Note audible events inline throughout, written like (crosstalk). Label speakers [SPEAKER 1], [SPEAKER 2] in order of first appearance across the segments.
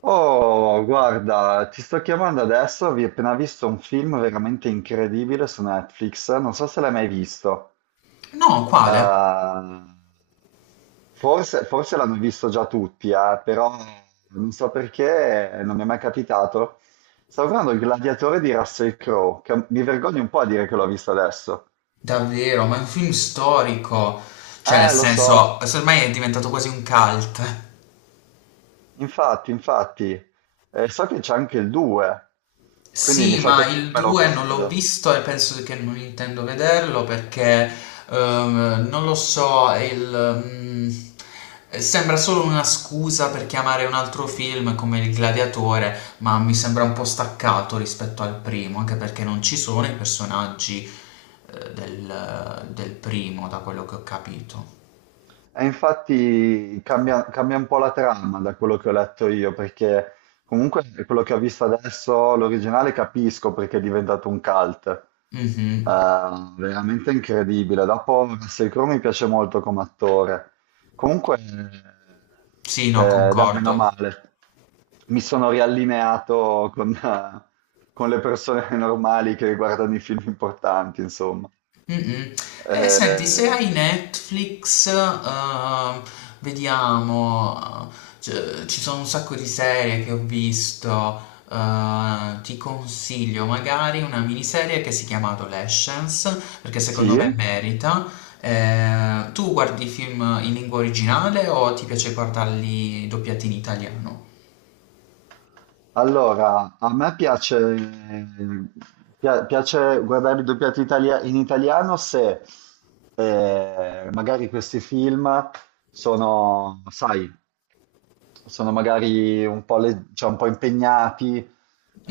[SPEAKER 1] Oh, guarda, ti sto chiamando adesso, ho appena visto un film veramente incredibile su Netflix, non so se l'hai mai visto.
[SPEAKER 2] No, quale?
[SPEAKER 1] Eh, forse l'hanno visto già tutti, però non so perché, non mi è mai capitato. Stavo guardando Il Gladiatore di Russell Crowe, che mi vergogno un po' a dire che l'ho visto adesso.
[SPEAKER 2] Davvero, ma è un film storico. Cioè, nel
[SPEAKER 1] Lo so,
[SPEAKER 2] senso, ormai è diventato quasi un cult.
[SPEAKER 1] infatti. So che c'è anche il 2, quindi mi
[SPEAKER 2] Sì,
[SPEAKER 1] sa che
[SPEAKER 2] ma
[SPEAKER 1] dopo
[SPEAKER 2] il
[SPEAKER 1] me lo
[SPEAKER 2] 2 non l'ho
[SPEAKER 1] guardo.
[SPEAKER 2] visto e penso che non intendo vederlo perché non lo so, sembra solo una scusa per chiamare un altro film come Il Gladiatore, ma mi sembra un po' staccato rispetto al primo, anche perché non ci sono i personaggi del primo, da quello che ho capito.
[SPEAKER 1] E infatti cambia, un po' la trama da quello che ho letto io, perché comunque quello che ho visto adesso, l'originale capisco perché è diventato un cult.
[SPEAKER 2] Mhm.
[SPEAKER 1] Veramente incredibile. Dopo, Russell Crowe mi piace molto come attore. Comunque,
[SPEAKER 2] Sì, no,
[SPEAKER 1] dai, meno
[SPEAKER 2] concordo.
[SPEAKER 1] male. Mi sono riallineato con, (laughs) con le persone normali che guardano i film importanti, insomma.
[SPEAKER 2] Mm-mm. E senti, se
[SPEAKER 1] Eh,
[SPEAKER 2] hai Netflix, vediamo, ci sono un sacco di serie che ho visto, ti consiglio magari una miniserie che si chiama Adolescence, perché secondo
[SPEAKER 1] sì?
[SPEAKER 2] me merita. Tu guardi film in lingua originale o ti piace guardarli doppiati in italiano?
[SPEAKER 1] Allora, a me piace, piace guardare i doppiati in italiano se magari questi film sono, sai, sono magari un po', cioè un po' impegnati,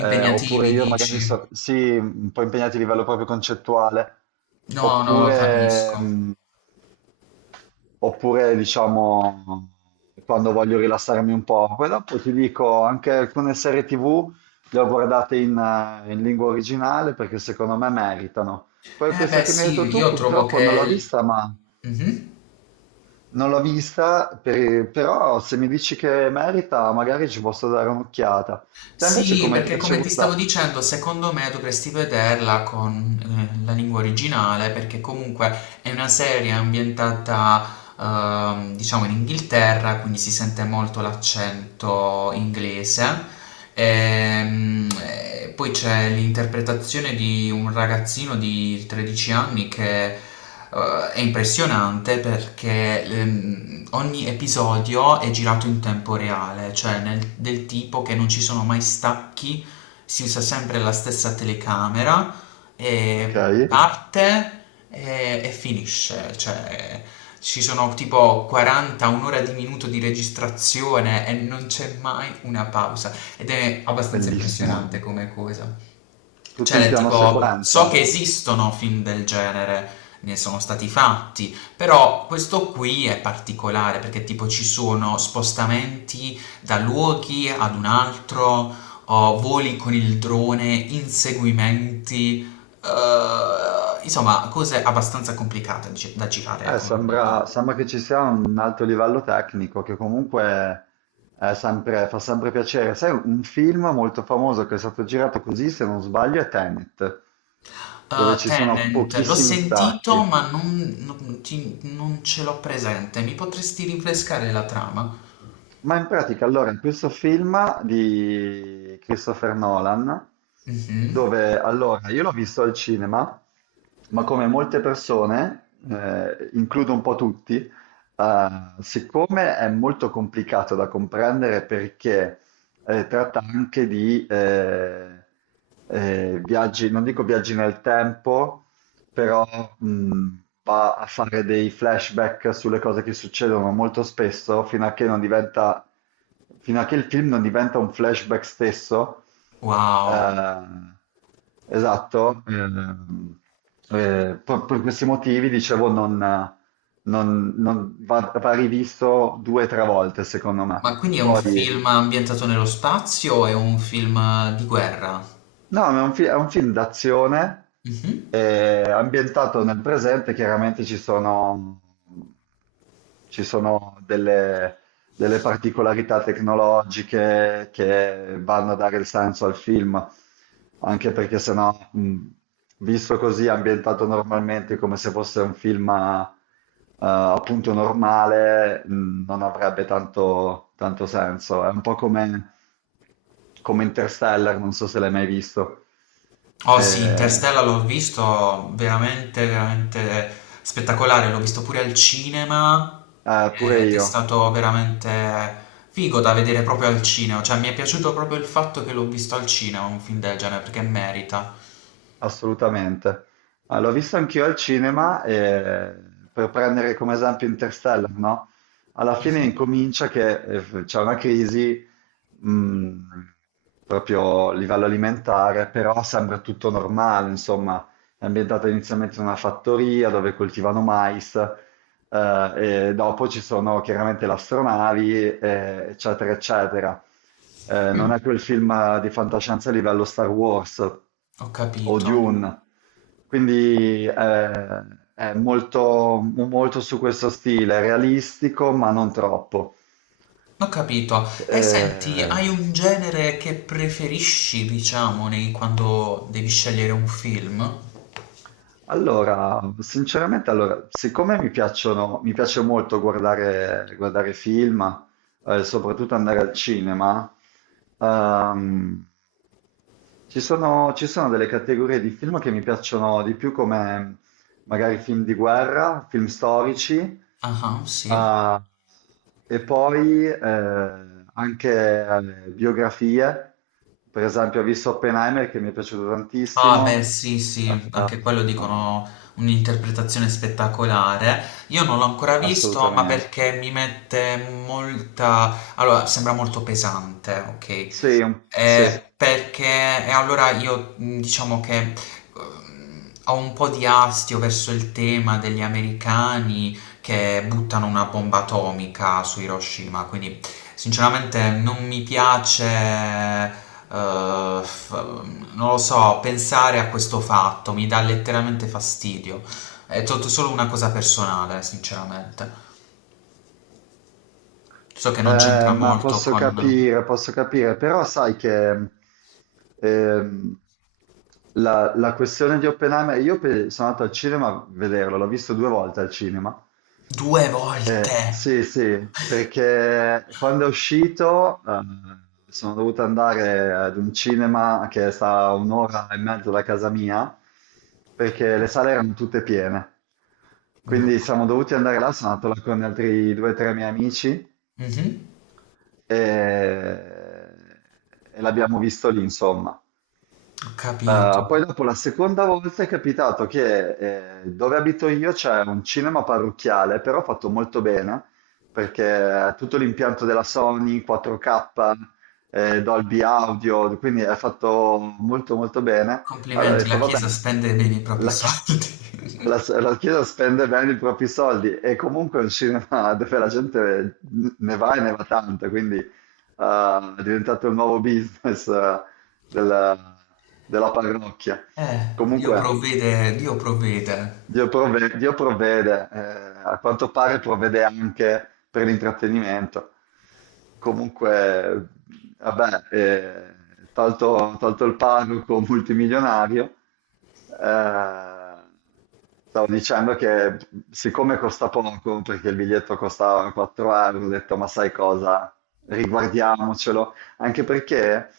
[SPEAKER 1] oppure io magari
[SPEAKER 2] dici?
[SPEAKER 1] sì, un po' impegnati a livello proprio concettuale,
[SPEAKER 2] No, no,
[SPEAKER 1] oppure,
[SPEAKER 2] capisco.
[SPEAKER 1] oppure diciamo quando voglio rilassarmi un po'. Poi dopo ti dico, anche alcune serie TV le ho guardate in lingua originale perché secondo me meritano. Poi
[SPEAKER 2] Eh
[SPEAKER 1] questa
[SPEAKER 2] beh
[SPEAKER 1] che mi hai detto
[SPEAKER 2] sì,
[SPEAKER 1] tu,
[SPEAKER 2] io trovo
[SPEAKER 1] purtroppo non l'ho
[SPEAKER 2] che.
[SPEAKER 1] vista, ma
[SPEAKER 2] Mh-mh.
[SPEAKER 1] non l'ho vista, però se mi dici che merita, magari ci posso dare un'occhiata. Te invece
[SPEAKER 2] Sì,
[SPEAKER 1] come ti
[SPEAKER 2] perché
[SPEAKER 1] piace
[SPEAKER 2] come ti stavo
[SPEAKER 1] guardare?
[SPEAKER 2] dicendo, secondo me dovresti vederla con, la lingua originale, perché comunque è una serie ambientata diciamo in Inghilterra, quindi si sente molto l'accento inglese. Ehm, e poi c'è l'interpretazione di un ragazzino di 13 anni che è impressionante perché ogni episodio è girato in tempo reale, cioè del tipo che non ci sono mai stacchi, si usa sempre la stessa telecamera
[SPEAKER 1] Ok,
[SPEAKER 2] e parte e finisce, cioè ci sono tipo 40, un'ora di minuto di registrazione e non c'è mai una pausa ed è abbastanza
[SPEAKER 1] bellissimo.
[SPEAKER 2] impressionante come cosa.
[SPEAKER 1] Tutto
[SPEAKER 2] Cioè,
[SPEAKER 1] in
[SPEAKER 2] del
[SPEAKER 1] piano
[SPEAKER 2] tipo, so che
[SPEAKER 1] sequenza.
[SPEAKER 2] esistono film del genere, ne sono stati fatti, però questo qui è particolare perché tipo ci sono spostamenti da luoghi ad un altro, o voli con il drone, inseguimenti, insomma, cose abbastanza complicate da girare con
[SPEAKER 1] Sembra che ci sia un alto livello tecnico che comunque fa sempre piacere. Sai, un film molto famoso che è stato girato così, se non sbaglio, è Tenet, dove ci sono
[SPEAKER 2] Tenant, l'ho
[SPEAKER 1] pochissimi
[SPEAKER 2] sentito,
[SPEAKER 1] stacchi.
[SPEAKER 2] ma non ce l'ho presente. Mi potresti rinfrescare la trama?
[SPEAKER 1] Ma in pratica, allora, in questo film di Christopher Nolan,
[SPEAKER 2] Mhm.
[SPEAKER 1] dove allora io l'ho visto al cinema, ma come molte persone, includo un po' tutti. Siccome è molto complicato da comprendere perché tratta anche di viaggi, non dico viaggi nel tempo, però mh, va a fare dei flashback sulle cose che succedono molto spesso fino a che il film non diventa un flashback stesso.
[SPEAKER 2] Wow.
[SPEAKER 1] Eh, esatto. Per questi motivi, dicevo, va rivisto due o tre volte, secondo me.
[SPEAKER 2] Ma quindi è un
[SPEAKER 1] Poi,
[SPEAKER 2] film ambientato nello spazio? O è un film di guerra?
[SPEAKER 1] no, è un film d'azione
[SPEAKER 2] Mh-mh.
[SPEAKER 1] ambientato nel presente, chiaramente ci sono delle particolarità tecnologiche che vanno a dare il senso al film, anche perché sennò, visto così, ambientato normalmente come se fosse un film appunto normale, non avrebbe tanto senso. È un po' come, come Interstellar, non so se l'hai mai visto.
[SPEAKER 2] Oh sì,
[SPEAKER 1] Eh,
[SPEAKER 2] Interstellar l'ho visto veramente, veramente spettacolare, l'ho visto pure al cinema
[SPEAKER 1] pure
[SPEAKER 2] ed è
[SPEAKER 1] io.
[SPEAKER 2] stato veramente figo da vedere proprio al cinema, cioè mi è piaciuto proprio il fatto che l'ho visto al cinema, un film del genere, perché merita.
[SPEAKER 1] Assolutamente. Ah, l'ho visto anch'io al cinema, e, per prendere come esempio Interstellar, no? Alla fine
[SPEAKER 2] Mh-mh.
[SPEAKER 1] incomincia che c'è una crisi, mh, proprio a livello alimentare, però sembra tutto normale, insomma, è ambientata inizialmente in una fattoria dove coltivano mais, e dopo ci sono chiaramente le astronavi, eccetera, eccetera.
[SPEAKER 2] Mh,
[SPEAKER 1] Non è quel film di fantascienza a livello Star Wars
[SPEAKER 2] ho
[SPEAKER 1] o
[SPEAKER 2] capito.
[SPEAKER 1] Dune, quindi è molto su questo stile, realistico ma non troppo.
[SPEAKER 2] Ho capito. E senti,
[SPEAKER 1] Eh,
[SPEAKER 2] hai un genere che preferisci, diciamo, quando devi scegliere un film?
[SPEAKER 1] Allora, sinceramente, allora, siccome mi piacciono, mi piace molto guardare, guardare film, soprattutto andare al cinema, ehm, ci sono delle categorie di film che mi piacciono di più, come magari film di guerra, film storici,
[SPEAKER 2] Ah, ah, sì.
[SPEAKER 1] eh, e poi anche biografie. Per esempio, ho visto Oppenheimer che mi è piaciuto
[SPEAKER 2] Ah, beh,
[SPEAKER 1] tantissimo.
[SPEAKER 2] sì, sì,
[SPEAKER 1] Ah,
[SPEAKER 2] anche quello dicono un'interpretazione spettacolare. Io non l'ho ancora visto, ma
[SPEAKER 1] assolutamente.
[SPEAKER 2] perché mi mette molta... Allora, sembra molto pesante, ok?
[SPEAKER 1] Sì, sì.
[SPEAKER 2] Perché e allora io diciamo che ho un po' di astio verso il tema degli americani che buttano una bomba atomica su Hiroshima, quindi sinceramente non mi piace, f- non lo so, pensare a questo fatto, mi dà letteralmente fastidio. È tutto solo una cosa personale, sinceramente. So che non c'entra
[SPEAKER 1] Ma
[SPEAKER 2] molto
[SPEAKER 1] posso
[SPEAKER 2] con...
[SPEAKER 1] posso capire, però sai che ehm, la questione di Oppenheimer, io sono andato al cinema a vederlo, l'ho visto due volte al cinema.
[SPEAKER 2] Due volte!
[SPEAKER 1] Sì, sì, perché quando è uscito sono dovuto andare ad un cinema che sta a un'ora e mezzo da casa mia, perché le sale erano tutte piene.
[SPEAKER 2] No.
[SPEAKER 1] Quindi siamo dovuti andare là, sono andato là con altri due o tre miei amici
[SPEAKER 2] Mh-mh.
[SPEAKER 1] e, e l'abbiamo visto lì, insomma.
[SPEAKER 2] Ho capito.
[SPEAKER 1] Poi dopo la seconda volta è capitato che dove abito io c'è un cinema parrocchiale, però fatto molto bene, perché è tutto l'impianto della Sony, 4K, Dolby Audio, quindi è fatto molto molto bene. Allora ho
[SPEAKER 2] Complimenti, la
[SPEAKER 1] detto, va
[SPEAKER 2] Chiesa
[SPEAKER 1] bene,
[SPEAKER 2] spende bene i propri
[SPEAKER 1] la, chi- (laughs)
[SPEAKER 2] soldi. (laughs)
[SPEAKER 1] la Chiesa spende bene i propri soldi e comunque è un cinema (laughs) dove la gente ne va e ne va tanto, quindi è diventato il nuovo business della, della parrocchia.
[SPEAKER 2] Dio
[SPEAKER 1] Comunque,
[SPEAKER 2] provvede Dio provvede.
[SPEAKER 1] Dio provvede, a quanto pare provvede anche per l'intrattenimento. Comunque, vabbè, tolto il parroco multimilionario, eh, stavo dicendo che siccome costa poco, perché il biglietto costava 4 euro, ho detto, ma sai cosa, riguardiamocelo, anche perché,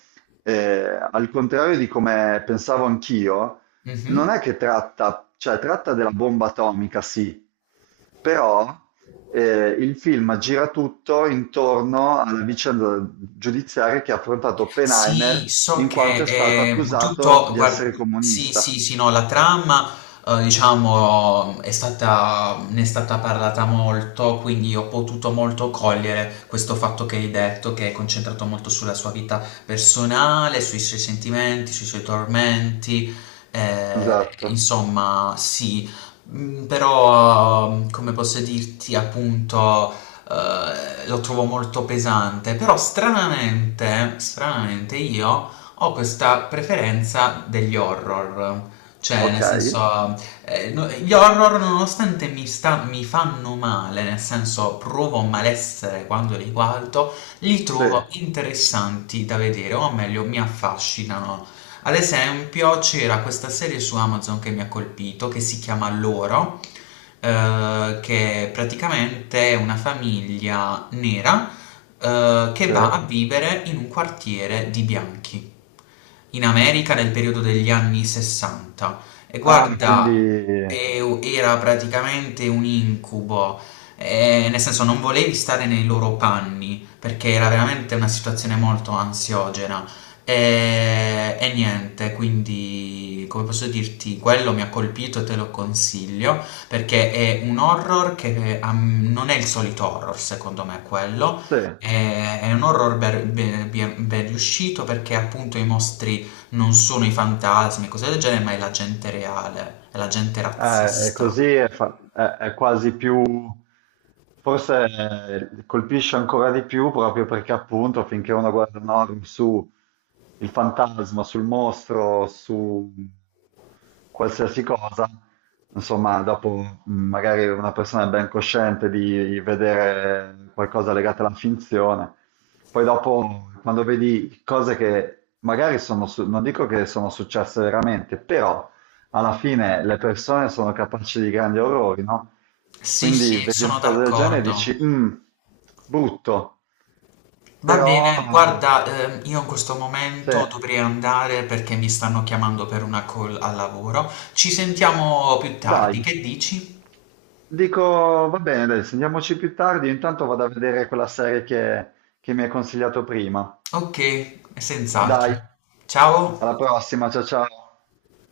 [SPEAKER 1] al contrario di come pensavo anch'io,
[SPEAKER 2] Mh-mh.
[SPEAKER 1] non è che tratta, cioè tratta della bomba atomica, sì, però il film gira tutto intorno alla vicenda giudiziaria che ha affrontato
[SPEAKER 2] Sì,
[SPEAKER 1] Oppenheimer
[SPEAKER 2] so
[SPEAKER 1] in quanto
[SPEAKER 2] che
[SPEAKER 1] è stato
[SPEAKER 2] è un
[SPEAKER 1] accusato
[SPEAKER 2] tutto,
[SPEAKER 1] di
[SPEAKER 2] guarda,
[SPEAKER 1] essere
[SPEAKER 2] sì,
[SPEAKER 1] comunista.
[SPEAKER 2] sì, sì, no, la trama, diciamo, è stata, ne è stata parlata molto, quindi ho potuto molto cogliere questo fatto che hai detto, che è concentrato molto sulla sua vita personale, sui suoi sentimenti, sui suoi tormenti, eh,
[SPEAKER 1] Esatto,
[SPEAKER 2] insomma, sì, Mm, però, come posso dirti, appunto lo trovo molto pesante, però stranamente io ho questa preferenza degli horror. Cioè,
[SPEAKER 1] ok?
[SPEAKER 2] nel senso, gli horror nonostante mi fanno male, nel senso provo malessere quando li guardo, li
[SPEAKER 1] Sì,
[SPEAKER 2] trovo interessanti da vedere, o meglio, mi affascinano. Ad esempio, c'era questa serie su Amazon che mi ha colpito, che si chiama Loro, che praticamente è una famiglia nera che
[SPEAKER 1] sì.
[SPEAKER 2] va a vivere in un quartiere di bianchi in America nel periodo degli anni 60. E
[SPEAKER 1] Ah,
[SPEAKER 2] guarda,
[SPEAKER 1] quindi
[SPEAKER 2] era praticamente un incubo, nel senso non volevi stare nei loro panni perché era veramente una situazione molto ansiogena. E niente, quindi come posso dirti, quello mi ha colpito e te lo consiglio perché è un horror che ah, non è il solito horror, secondo me, quello.
[SPEAKER 1] sì.
[SPEAKER 2] È un horror ben riuscito perché appunto i mostri non sono i fantasmi e cose del genere, ma è la gente reale, è la gente
[SPEAKER 1] È
[SPEAKER 2] razzista.
[SPEAKER 1] così, è quasi più, forse colpisce ancora di più proprio perché appunto finché uno guarda un horror su il fantasma, sul mostro, su qualsiasi cosa, insomma, dopo magari una persona è ben cosciente di vedere qualcosa legato alla finzione, poi dopo quando vedi cose che magari non dico che sono successe veramente, però alla fine le persone sono capaci di grandi orrori, no?
[SPEAKER 2] Sì,
[SPEAKER 1] Quindi
[SPEAKER 2] sì,
[SPEAKER 1] vedi una
[SPEAKER 2] sono
[SPEAKER 1] cosa del genere e
[SPEAKER 2] d'accordo.
[SPEAKER 1] dici, "Mm, brutto,
[SPEAKER 2] Va
[SPEAKER 1] però
[SPEAKER 2] bene, guarda, io in questo
[SPEAKER 1] se
[SPEAKER 2] momento dovrei andare perché mi stanno chiamando per una call al lavoro. Ci sentiamo più tardi,
[SPEAKER 1] dai,
[SPEAKER 2] che dici?
[SPEAKER 1] dico, va bene, dai, sentiamoci più tardi, io intanto vado a vedere quella serie che mi hai consigliato prima.
[SPEAKER 2] Ok, senz'altro.
[SPEAKER 1] Dai, alla
[SPEAKER 2] Ciao.
[SPEAKER 1] prossima, ciao ciao.